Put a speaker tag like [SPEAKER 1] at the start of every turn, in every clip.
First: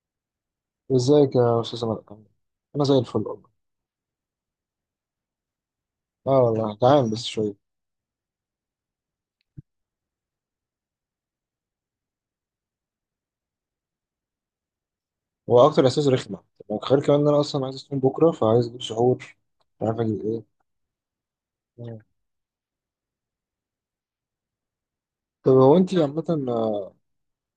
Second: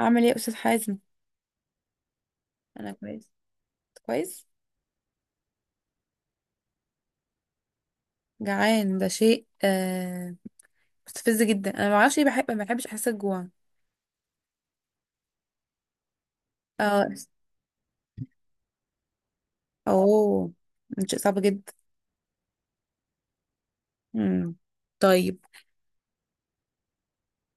[SPEAKER 1] اعمل ايه يا استاذ حازم؟
[SPEAKER 2] ازيك يا استاذ عمر. انا
[SPEAKER 1] انا
[SPEAKER 2] زي الفل
[SPEAKER 1] كويس،
[SPEAKER 2] والله.
[SPEAKER 1] كويس.
[SPEAKER 2] اه والله جعان بس شويه.
[SPEAKER 1] جعان، ده شيء مستفز جدا. انا ما اعرفش ليه بحب، ما بحبش احس الجوع.
[SPEAKER 2] هو اكتر احساس رخمه، وغير
[SPEAKER 1] اه،
[SPEAKER 2] كمان ان انا اصلا عايز اصوم بكره فعايز اجيب سحور. مش عارف اجيب ايه.
[SPEAKER 1] اوه، ده شيء صعب جدا.
[SPEAKER 2] مم.
[SPEAKER 1] امم، طيب.
[SPEAKER 2] طب هو انت عامه، آه،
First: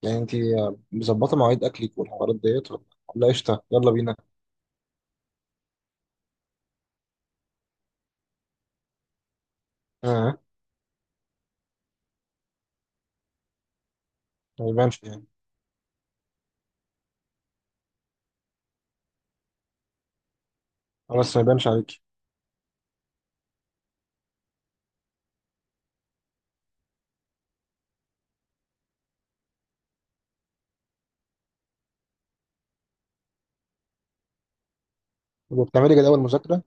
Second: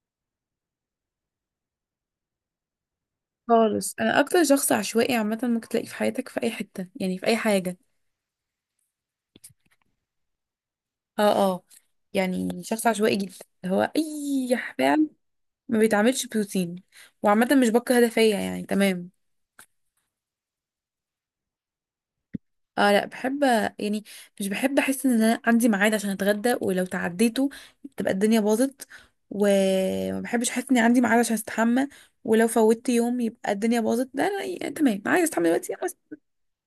[SPEAKER 2] يعني انت، مظبطه مواعيد اكلك والحوارات ديت، ولا قشطه يلا
[SPEAKER 1] خالص،
[SPEAKER 2] بينا؟
[SPEAKER 1] انا اكتر شخص عشوائي عامه ممكن تلاقيه في حياتك في اي حته، يعني في اي حاجه.
[SPEAKER 2] اه،
[SPEAKER 1] اه، اه، يعني شخص عشوائي جدا، اللي هو اي
[SPEAKER 2] ما يبانش
[SPEAKER 1] فعل
[SPEAKER 2] يعني.
[SPEAKER 1] ما بيتعملش بروتين. وعامه مش بكره ده فيا، يعني تمام.
[SPEAKER 2] بس ما يبانش عليكي.
[SPEAKER 1] اه، لا بحب، يعني مش بحب احس ان انا عندي ميعاد عشان اتغدى، ولو تعديته تبقى الدنيا باظت. وما بحبش احس اني عندي ميعاد عشان استحمى، ولو فوتت يوم يبقى الدنيا باظت. ده انا يعني تمام، عايز استحمى
[SPEAKER 2] طب
[SPEAKER 1] دلوقتي خلاص.
[SPEAKER 2] وبتعملي جدول مذاكره؟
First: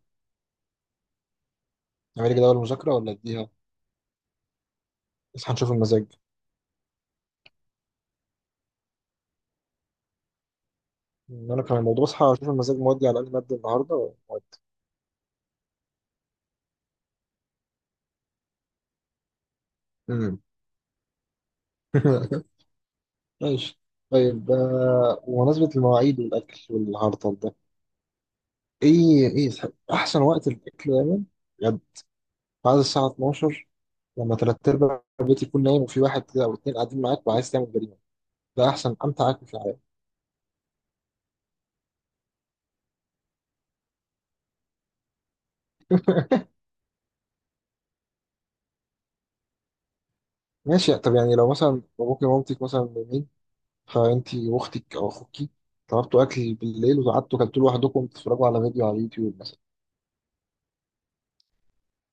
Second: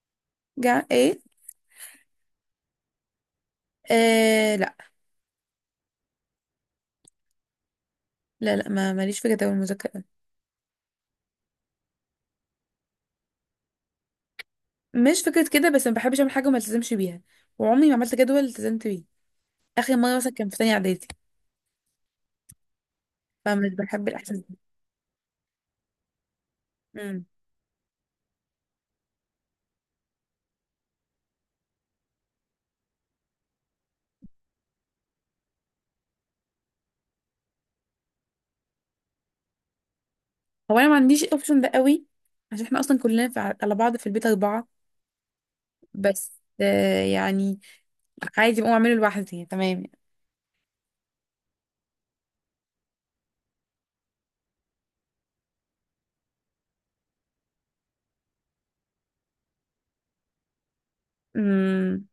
[SPEAKER 1] جع ايه؟
[SPEAKER 2] بتعملي جدول مذاكره ولا اديها
[SPEAKER 1] آه، لا.
[SPEAKER 2] اصحى نشوف المزاج؟
[SPEAKER 1] لا، لا ما ماليش في جدول المذاكره أوي.
[SPEAKER 2] إن انا كان الموضوع اصحى اشوف المزاج مودي على اي ماده النهارده ومودي.
[SPEAKER 1] مش فكره كده، بس ما بحبش اعمل حاجه وما التزمش بيها، وعمري ما عملت جدول التزمت بيه. اخر مره مثلا
[SPEAKER 2] مم.
[SPEAKER 1] كان في تانية اعدادي. فمش
[SPEAKER 2] ماشي.
[SPEAKER 1] بحب الاحساس
[SPEAKER 2] طيب،
[SPEAKER 1] ده.
[SPEAKER 2] بمناسبة المواعيد والأكل
[SPEAKER 1] مم.
[SPEAKER 2] والهرطل ده، إيه يسحب؟ أحسن وقت للأكل دايما، بجد، بعد الساعة 12، لما تلات أرباع البيت يكون نايم وفي واحد كده أو اتنين قاعدين معاك وعايز تعمل جريمة. ده أحسن أمتع أكل في الحياة.
[SPEAKER 1] هو انا ما عنديش الاوبشن ده قوي، عشان احنا اصلا كلنا في على بعض في البيت اربعه بس. يعني عادي بقوم اعمله لوحدي، يعني تمام.
[SPEAKER 2] ماشي. طب يعني لو مثلا باباكي ومامتك مثلا نايمين، فأنتي وأختك أو أخوكي طلبتوا أكل بالليل وقعدتوا كلتوا لوحدكم تتفرجوا على فيديو على اليوتيوب مثلا.
[SPEAKER 1] امم.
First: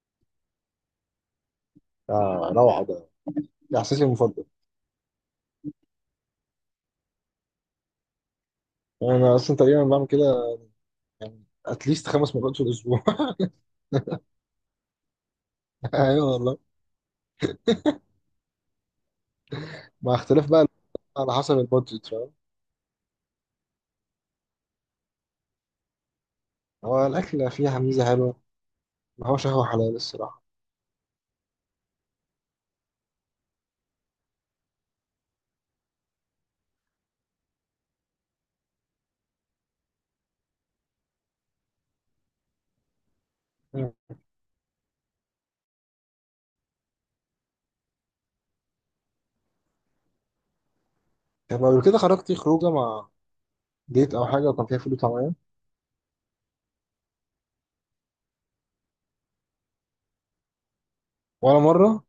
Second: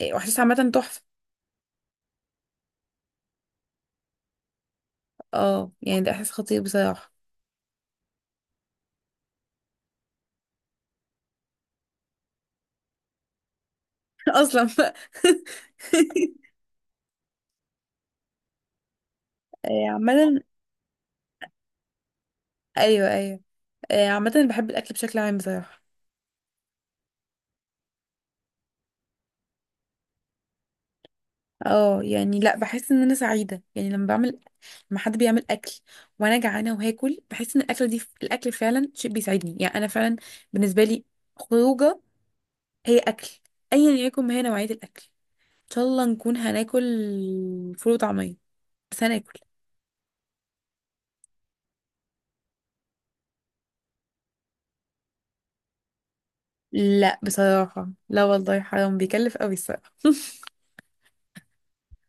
[SPEAKER 1] إيه، واحساس عامة تحفة.
[SPEAKER 2] روعة ده. ده إحساسي المفضل.
[SPEAKER 1] اه، يعني ده احساس خطير بصراحة.
[SPEAKER 2] أنا أصلا تقريبا بعمل كده، يعني أتليست خمس مرات في الأسبوع.
[SPEAKER 1] اصلا بقى.
[SPEAKER 2] ايوه والله،
[SPEAKER 1] آه،
[SPEAKER 2] مع
[SPEAKER 1] عامة.
[SPEAKER 2] اختلاف بقى، على حسب البادجت، فاهم؟
[SPEAKER 1] ايوه، ايوه. آه، عامة بحب الاكل بشكل عام بصراحة.
[SPEAKER 2] هو الاكل فيها ميزه حلوه، ما هوش قهوه حلال الصراحه.
[SPEAKER 1] اه، يعني لا، بحس ان انا سعيدة يعني لما حد بيعمل اكل وانا جعانة وهاكل، بحس ان الاكل فعلا شيء بيسعدني، يعني انا فعلا بالنسبة لي خروجة هي اكل، ايا
[SPEAKER 2] مم.
[SPEAKER 1] يكن ما هي نوعية الاكل. ان شاء الله نكون هناكل فول وطعمية، بس هناكل.
[SPEAKER 2] طب قبل كده خرجتي خروجه مع ديت او حاجه وكان فيها فول وطعميه؟
[SPEAKER 1] لا بصراحة، لا والله، حرام، بيكلف قوي الصراحة.
[SPEAKER 2] ولا مره؟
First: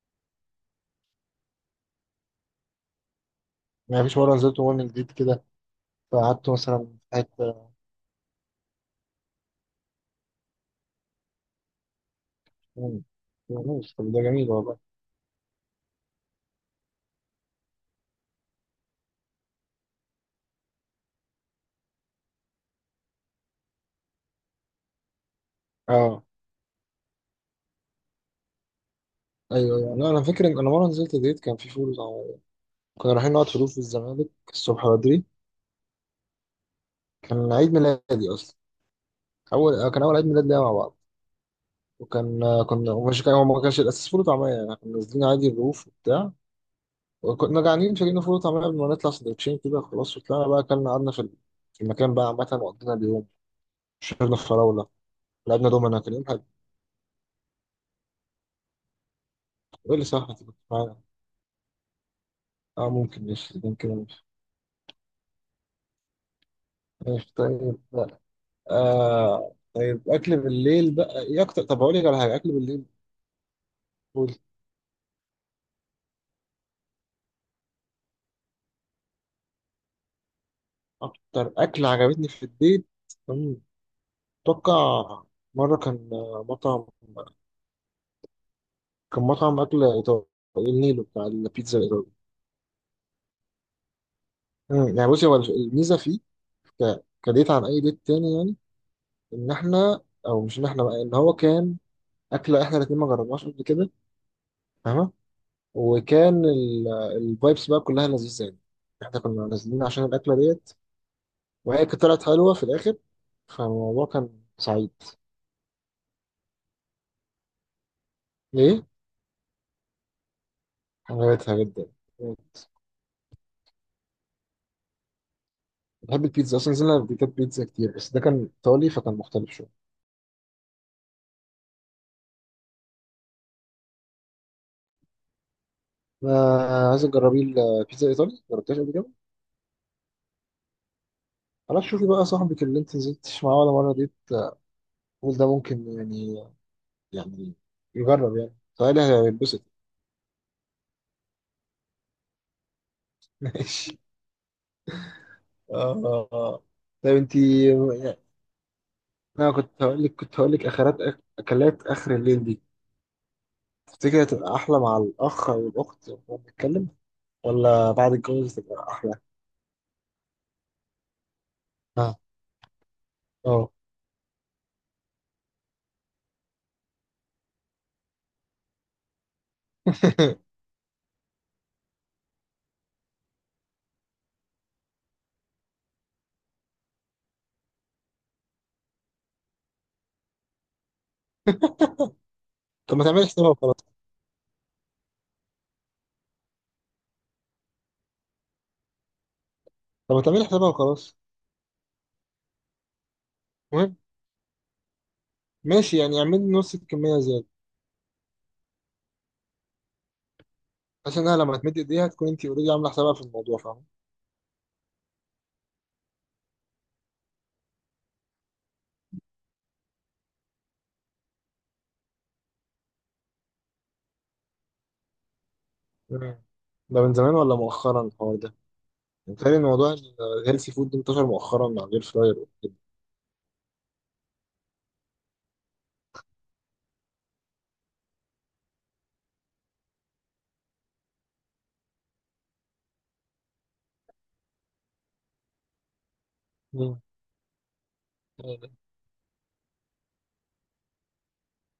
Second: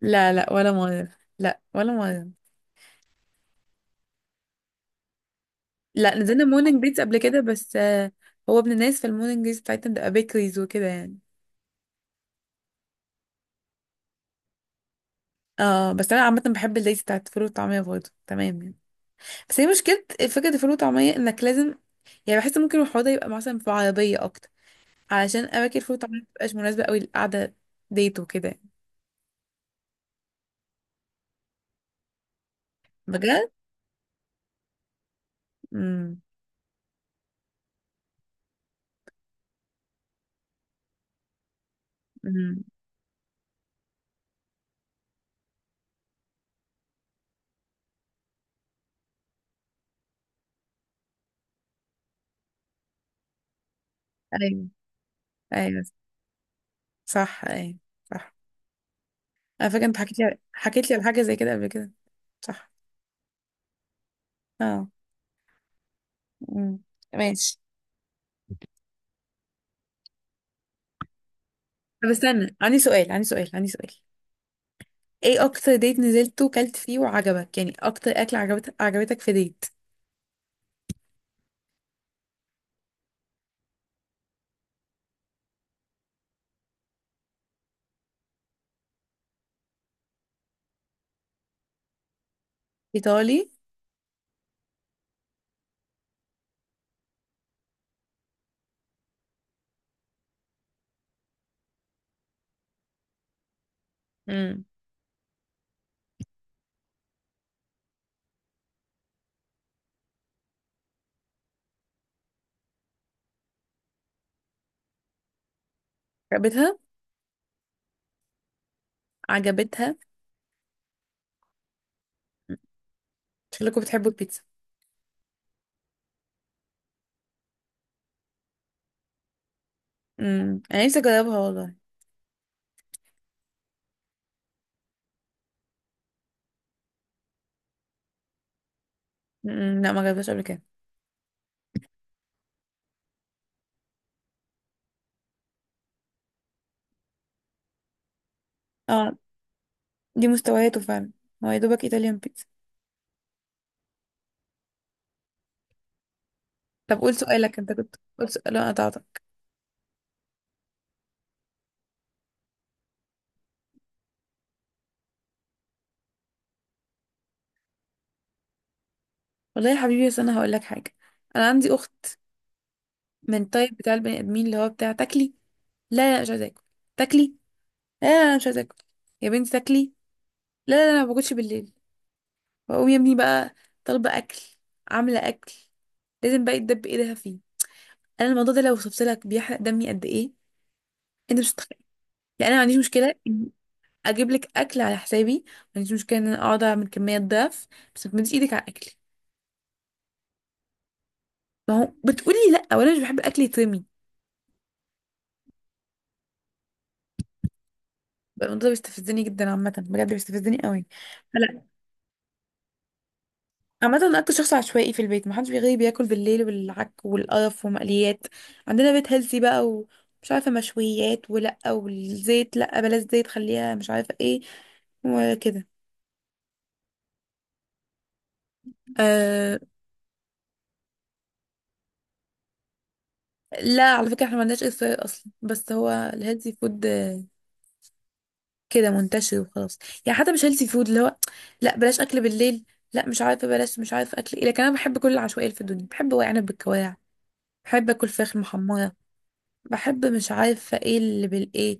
[SPEAKER 1] لا، لا، ولا مرة، لا، ولا مرة.
[SPEAKER 2] يعني مفيش مره نزلت مول من جديد كده،
[SPEAKER 1] لا، نزلنا
[SPEAKER 2] فقعدت مثلا
[SPEAKER 1] مورنينج بيتز
[SPEAKER 2] في
[SPEAKER 1] قبل كده
[SPEAKER 2] حته؟
[SPEAKER 1] بس. هو ابن الناس في المورنينج بيتز بتاعتنا بتبقى بيكريز وكده يعني.
[SPEAKER 2] مم. ماشي. طب ده جميل والله.
[SPEAKER 1] اه، بس انا عامة بحب الليز بتاعت الفول والطعمية برضه، تمام يعني. بس هي مشكلة فكرة الفول والطعمية انك لازم، يعني بحس ممكن الحوار ده يبقى مثلا في عربية اكتر، علشان اماكن الفول والطعمية
[SPEAKER 2] اه،
[SPEAKER 1] مبتبقاش مناسبة قوي للقعدة ديت وكده يعني.
[SPEAKER 2] ايوه ايوه، لا انا فاكر ان انا مره نزلت ديت كان في فول وطعميه. كنا رايحين نقعد
[SPEAKER 1] بجد؟
[SPEAKER 2] في روف الزمالك الصبح بدري. كان عيد ميلادي اصلا. كان اول عيد ميلاد ليا مع بعض، وكان،
[SPEAKER 1] امم.
[SPEAKER 2] كنا ومش كان هو ما كانش الاساس فول وطعميه يعني، كنا نازلين عادي الرؤوف وبتاع، وكنا جعانين فجبنا فول وطعميه قبل ما نطلع سندوتشين كده، خلاص وطلعنا بقى اكلنا، قعدنا في في المكان بقى عامه وقضينا اليوم. شربنا
[SPEAKER 1] ايوه،
[SPEAKER 2] فراوله، لعبنا
[SPEAKER 1] ايوه.
[SPEAKER 2] دومنا، كان يوم حلو.
[SPEAKER 1] صح، ايوه، صح. انا فاكره
[SPEAKER 2] ايه
[SPEAKER 1] انت
[SPEAKER 2] اللي
[SPEAKER 1] حكيت
[SPEAKER 2] صح
[SPEAKER 1] لي
[SPEAKER 2] تبقى
[SPEAKER 1] حكيت لي
[SPEAKER 2] معانا.
[SPEAKER 1] على حاجه زي كده قبل كده. صح.
[SPEAKER 2] اه ممكن، ماشي ممكن، ماشي.
[SPEAKER 1] اه. امم.
[SPEAKER 2] ماشي،
[SPEAKER 1] ماشي.
[SPEAKER 2] طيب لا. آه طيب، اكل بالليل بقى ايه اكتر؟ طب اقول لك
[SPEAKER 1] طب
[SPEAKER 2] على حاجه اكل
[SPEAKER 1] استنى، عندي
[SPEAKER 2] بالليل.
[SPEAKER 1] سؤال، عندي سؤال، عندي سؤال.
[SPEAKER 2] قول.
[SPEAKER 1] ايه اكتر ديت نزلته وكلت فيه وعجبك، يعني اكتر اكل عجبتك في ديت؟
[SPEAKER 2] اكتر اكل عجبتني في البيت، أمم، اتوقع مره كان، مطعم، كان مطعم أكل إيطالي، النيلو بتاع البيتزا الإيطالي.
[SPEAKER 1] ايطالي.
[SPEAKER 2] يعني بصي، هو الميزة فيه كديت عن أي ديت تاني يعني، إن إحنا أو مش إن إحنا بقى إن هو كان أكلة إحنا الاتنين ما جربناش قبل كده،
[SPEAKER 1] امم.
[SPEAKER 2] فاهمة؟ وكان الفايبس بقى كلها لذيذة يعني، إحنا كنا نازلين عشان الأكلة ديت، وهي كانت طلعت حلوة في الآخر، فالموضوع كان سعيد.
[SPEAKER 1] عجبتها،
[SPEAKER 2] ليه؟
[SPEAKER 1] عجبتها.
[SPEAKER 2] عجبتها جدا.
[SPEAKER 1] شكلكم بتحبوا البيتزا.
[SPEAKER 2] بحب البيتزا أصلا، نزلنا بيتزا كتير، بس ده كان إيطالي فكان مختلف شوية.
[SPEAKER 1] امم، انا نفسي اجربها والله.
[SPEAKER 2] ما عايز تجربي البيتزا الإيطالي؟ جربتهاش قبل كده؟
[SPEAKER 1] امم، لا، ما جربتهاش قبل كده.
[SPEAKER 2] خلاص شوفي بقى، صاحبك اللي انت نزلتش معاه ولا مرة دي، تقول ده ممكن يعني، يعني يجرب. يعني سؤالي
[SPEAKER 1] اه،
[SPEAKER 2] هيتبسط.
[SPEAKER 1] دي مستوياته فعلا، هو يا دوبك ايطاليان بيتزا.
[SPEAKER 2] ماشي. اه آه.
[SPEAKER 1] طب قول
[SPEAKER 2] طيب انت،
[SPEAKER 1] سؤالك، انت كنت، قول سؤال، انا قطعتك.
[SPEAKER 2] انا كنت هقول لك، كنت هقول لك، اخرات اكلات اخر الليل دي، تفتكر هتبقى احلى مع الاخ او الاخت وهو بيتكلم، ولا بعد الجواز تبقى احلى؟
[SPEAKER 1] والله يا حبيبي، بس انا هقول لك حاجه. انا عندي اخت
[SPEAKER 2] اه.
[SPEAKER 1] من
[SPEAKER 2] اه.
[SPEAKER 1] الطيب بتاع البني ادمين، اللي هو بتاع: تاكلي؟ لا، لا، أنا مش عايزه اكل. تاكلي؟ لا، لا، أنا مش عايزه اكل. يا بنتي تاكلي. لا، لا، أنا ما باكلش بالليل. بقوم يا ابني بقى طالبه اكل، عامله اكل، لازم بقى يتدب ايدها فيه. انا الموضوع ده لو وصفت لك بيحرق دمي قد ايه، انت مش هتتخيل. يعني انا ما عنديش
[SPEAKER 2] طب ما
[SPEAKER 1] مشكله
[SPEAKER 2] تعملي
[SPEAKER 1] إني
[SPEAKER 2] حسابها وخلاص.
[SPEAKER 1] اجيب لك اكل على حسابي، ما عنديش مشكله ان انا اقعد اعمل كميه ضعف، بس ما تمديش ايدك على اكلي.
[SPEAKER 2] طب ما تعملي حسابها وخلاص.
[SPEAKER 1] ما هو بتقولي لا، وانا مش بحب الاكل يترمي.
[SPEAKER 2] المهم، ماشي يعني اعملي نص الكمية زيادة،
[SPEAKER 1] القانون ده بيستفزني جدا عامة، بجد بيستفزني قوي.
[SPEAKER 2] عشان انا لما
[SPEAKER 1] لا.
[SPEAKER 2] تمد ايديها تكون انت اوريدي عاملة حسابها في الموضوع، فاهمة؟
[SPEAKER 1] عامة أنا أكتر شخص عشوائي في البيت، محدش بيغيب، بياكل بالليل والعك والقرف ومقليات. عندنا بيت هيلثي بقى، ومش عارفة، مشويات ولأ، والزيت لأ، بلاش زيت، خليها مش عارفة ايه، وكده.
[SPEAKER 2] مم. ده من زمان ولا مؤخرا الحوار ده؟ متهيألي
[SPEAKER 1] أه.
[SPEAKER 2] إن موضوع الهيلثي فود ده انتشر مؤخرا مع الاير فراير وكده.
[SPEAKER 1] لا، على فكرة احنا ما عندناش إصرار أصلا، بس هو الهيلثي فود كده منتشر وخلاص. يعني حتى مش هيلثي فود، اللي هو لأ بلاش أكل بالليل، لأ مش عارفة، بلاش مش عارفة أكل ايه، لكن أنا بحب كل العشوائية اللي في الدنيا، بحب ورق عنب بالكواع،
[SPEAKER 2] مم.
[SPEAKER 1] بحب اكل فراخ
[SPEAKER 2] أيوة.
[SPEAKER 1] محمره، بحب مش عارفة ايه اللي بالايه،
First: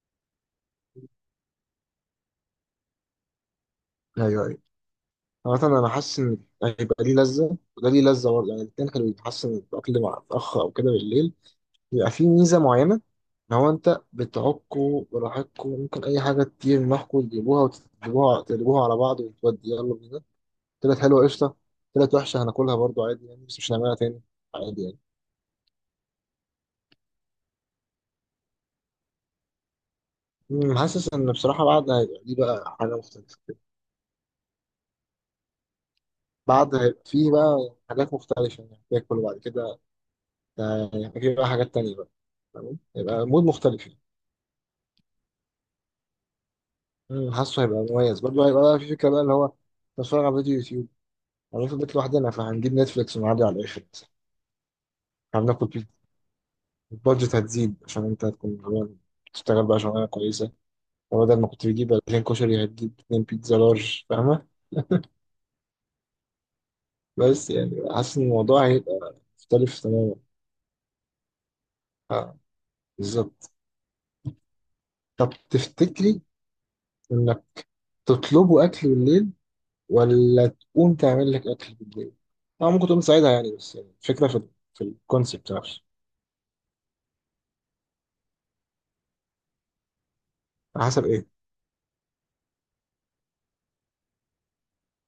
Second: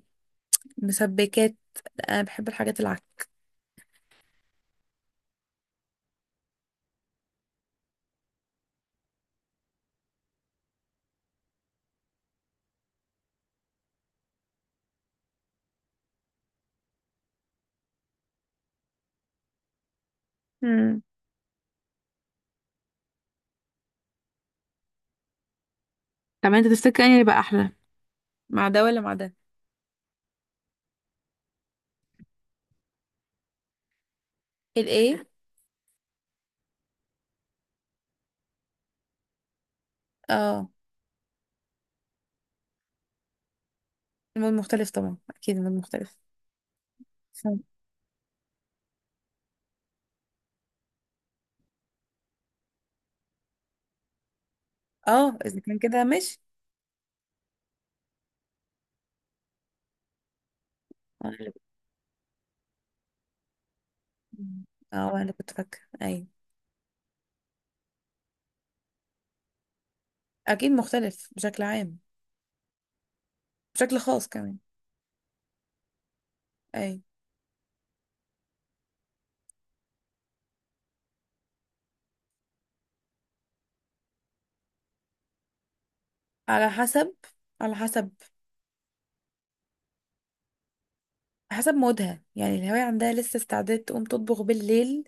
[SPEAKER 1] مسبكات. لا، انا بحب الحاجات العكس.
[SPEAKER 2] ايوه ايوه، مثلا انا حاسس ان هيبقى ليه لذه وده ليه لذه برضه يعني، الاثنين، كانوا حاسس ان الاكل مع الاخ او كده بالليل بيبقى فيه ميزه معينه، ان هو انت بتعكوا براحتكوا، ممكن اي حاجه تطير معاكوا تجيبوها، وتقلبوها على بعض، وتودي يلا بينا. طلعت
[SPEAKER 1] مم.
[SPEAKER 2] حلوه قشطه، طلعت وحشه هناكلها برضه عادي يعني بس مش هنعملها تاني، عادي يعني.
[SPEAKER 1] طب انت تفتكر اني يبقى احلى مع ده ولا مع ده؟
[SPEAKER 2] مم، حاسس ان بصراحه، بعد هيبقى دي بقى حاجه مختلفه،
[SPEAKER 1] الايه؟
[SPEAKER 2] بعد هيبقى فيه بقى حاجات مختلفه يعني، تاكل وبعد كده،
[SPEAKER 1] اه،
[SPEAKER 2] هيبقى فيه بقى حاجات تانية بقى، تمام هيبقى مود مختلف يعني.
[SPEAKER 1] المود مختلف طبعا، اكيد المود مختلف.
[SPEAKER 2] مم،
[SPEAKER 1] صح.
[SPEAKER 2] حاسه هيبقى مميز برضه، هيبقى بقى في فكره بقى اللي هو نتفرج على فيديو يوتيوب، هنروح في البيت لوحدنا فهنجيب نتفليكس ونعدي على الاخر مثلا.
[SPEAKER 1] اه، اذا
[SPEAKER 2] هناكل
[SPEAKER 1] كان
[SPEAKER 2] بيتزا.
[SPEAKER 1] كده ماشي.
[SPEAKER 2] البادجت هتزيد عشان انت هتكون غلبان. تشتغل بقى شغلانه كويسه،
[SPEAKER 1] اه أنا
[SPEAKER 2] وبدل ما
[SPEAKER 1] اللي-
[SPEAKER 2] كنت بتجيب 2000 كشري هتجيب 2 بيتزا لارج، فاهمه؟
[SPEAKER 1] أنا اللي كنت فاكرة، ايوه.
[SPEAKER 2] بس يعني حاسس ان الموضوع هيبقى مختلف تماما.
[SPEAKER 1] اكيد مختلف بشكل عام،
[SPEAKER 2] اه بالظبط.
[SPEAKER 1] بشكل خاص كمان.
[SPEAKER 2] طب تفتكري
[SPEAKER 1] ايوه.
[SPEAKER 2] انك تطلبوا اكل بالليل، ولا تقوم تعمل لك اكل بالليل؟ اه ممكن تقوم تساعدها يعني، بس يعني الفكره في في الكونسيبت نفسه.
[SPEAKER 1] على حسب على حسب
[SPEAKER 2] على حسب ايه؟
[SPEAKER 1] حسب مودها، يعني الهواية عندها لسه استعداد تقوم تطبخ بالليل.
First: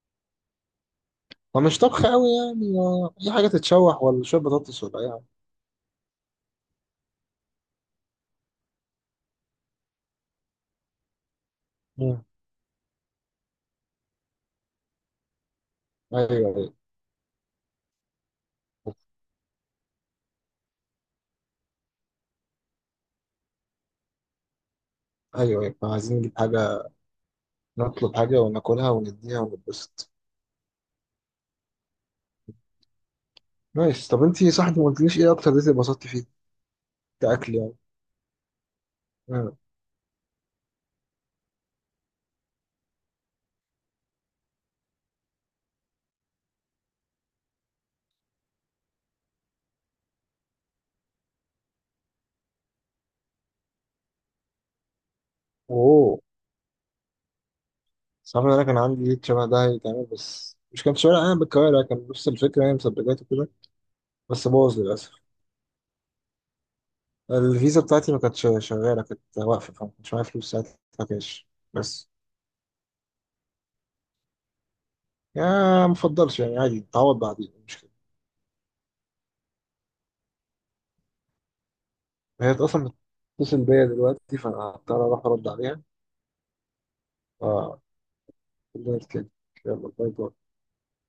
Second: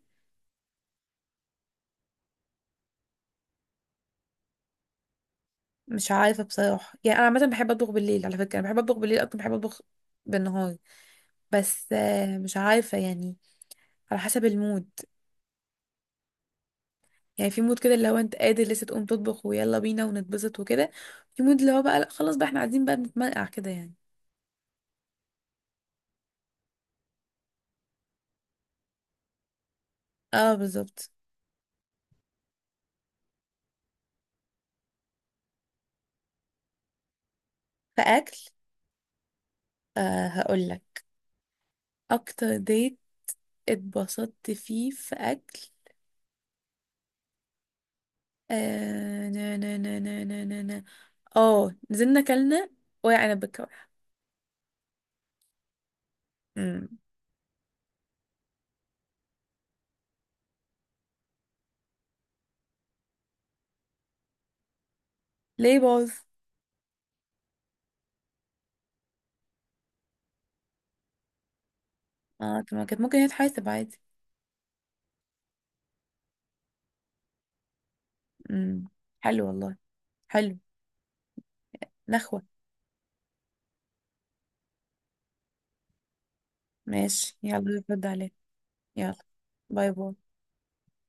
[SPEAKER 2] هو مش طبخ قوي يعني، اي حاجه تتشوح ولا شويه بطاطس ولا اي حاجه.
[SPEAKER 1] مش عارفه بصراحه، يعني انا عامه بحب اطبخ بالليل، على فكره انا بحب اطبخ بالليل اكتر ما بحب اطبخ بالنهار، بس.
[SPEAKER 2] مم.
[SPEAKER 1] مش عارفه يعني، على حسب المود.
[SPEAKER 2] ايوه ايوه
[SPEAKER 1] يعني في مود كده اللي هو انت قادر لسه
[SPEAKER 2] ايوه
[SPEAKER 1] تقوم تطبخ ويلا بينا ونتبسط وكده، في مود اللي هو بقى لا، خلاص بقى احنا قاعدين بقى بنتمرقع كده يعني.
[SPEAKER 2] ايوه احنا عايزين نجيب حاجه، نطلب حاجه وناكلها ونديها ونتبسط.
[SPEAKER 1] اه، بالظبط.
[SPEAKER 2] نايس. طب انتي صح، انت ما قلتليش ايه اكتر ديت اتبسطتي فيه كاكل يعني.
[SPEAKER 1] فاكل.
[SPEAKER 2] مم.
[SPEAKER 1] آه، هقول لك. اكتر ديت اتبسطت فيه في اكل. آه نا نا نا نا نا نا نا. اه، نزلنا كلنا ورق عنب بالكوارع.
[SPEAKER 2] اوه.
[SPEAKER 1] أمم.
[SPEAKER 2] صعب ان انا كان عندي ليد شبه ده هيتعمل، بس مش كان شبه، انا بالكوارع كان نفس الفكره يعني، مسبجات وكده، بس باظ للاسف.
[SPEAKER 1] ليه باظ؟
[SPEAKER 2] الفيزا بتاعتي ما كانتش شغاله، كانت واقفه، فما كانش معايا فلوس ساعتها كاش بس.
[SPEAKER 1] اه، طب ما كانت ممكن هي تحاسب عادي.
[SPEAKER 2] يا ما افضلش يعني، عادي تعوض بعدين، مش كده؟
[SPEAKER 1] امم. حلو والله، حلو. نخوة.
[SPEAKER 2] هي اصلا بتتصل بيا دلوقتي فانا هضطر اروح ارد عليها.
[SPEAKER 1] ماشي،
[SPEAKER 2] ف
[SPEAKER 1] يلا رد عليه. يلا،
[SPEAKER 2] كده يلا،
[SPEAKER 1] باي
[SPEAKER 2] باي
[SPEAKER 1] باي.
[SPEAKER 2] باي.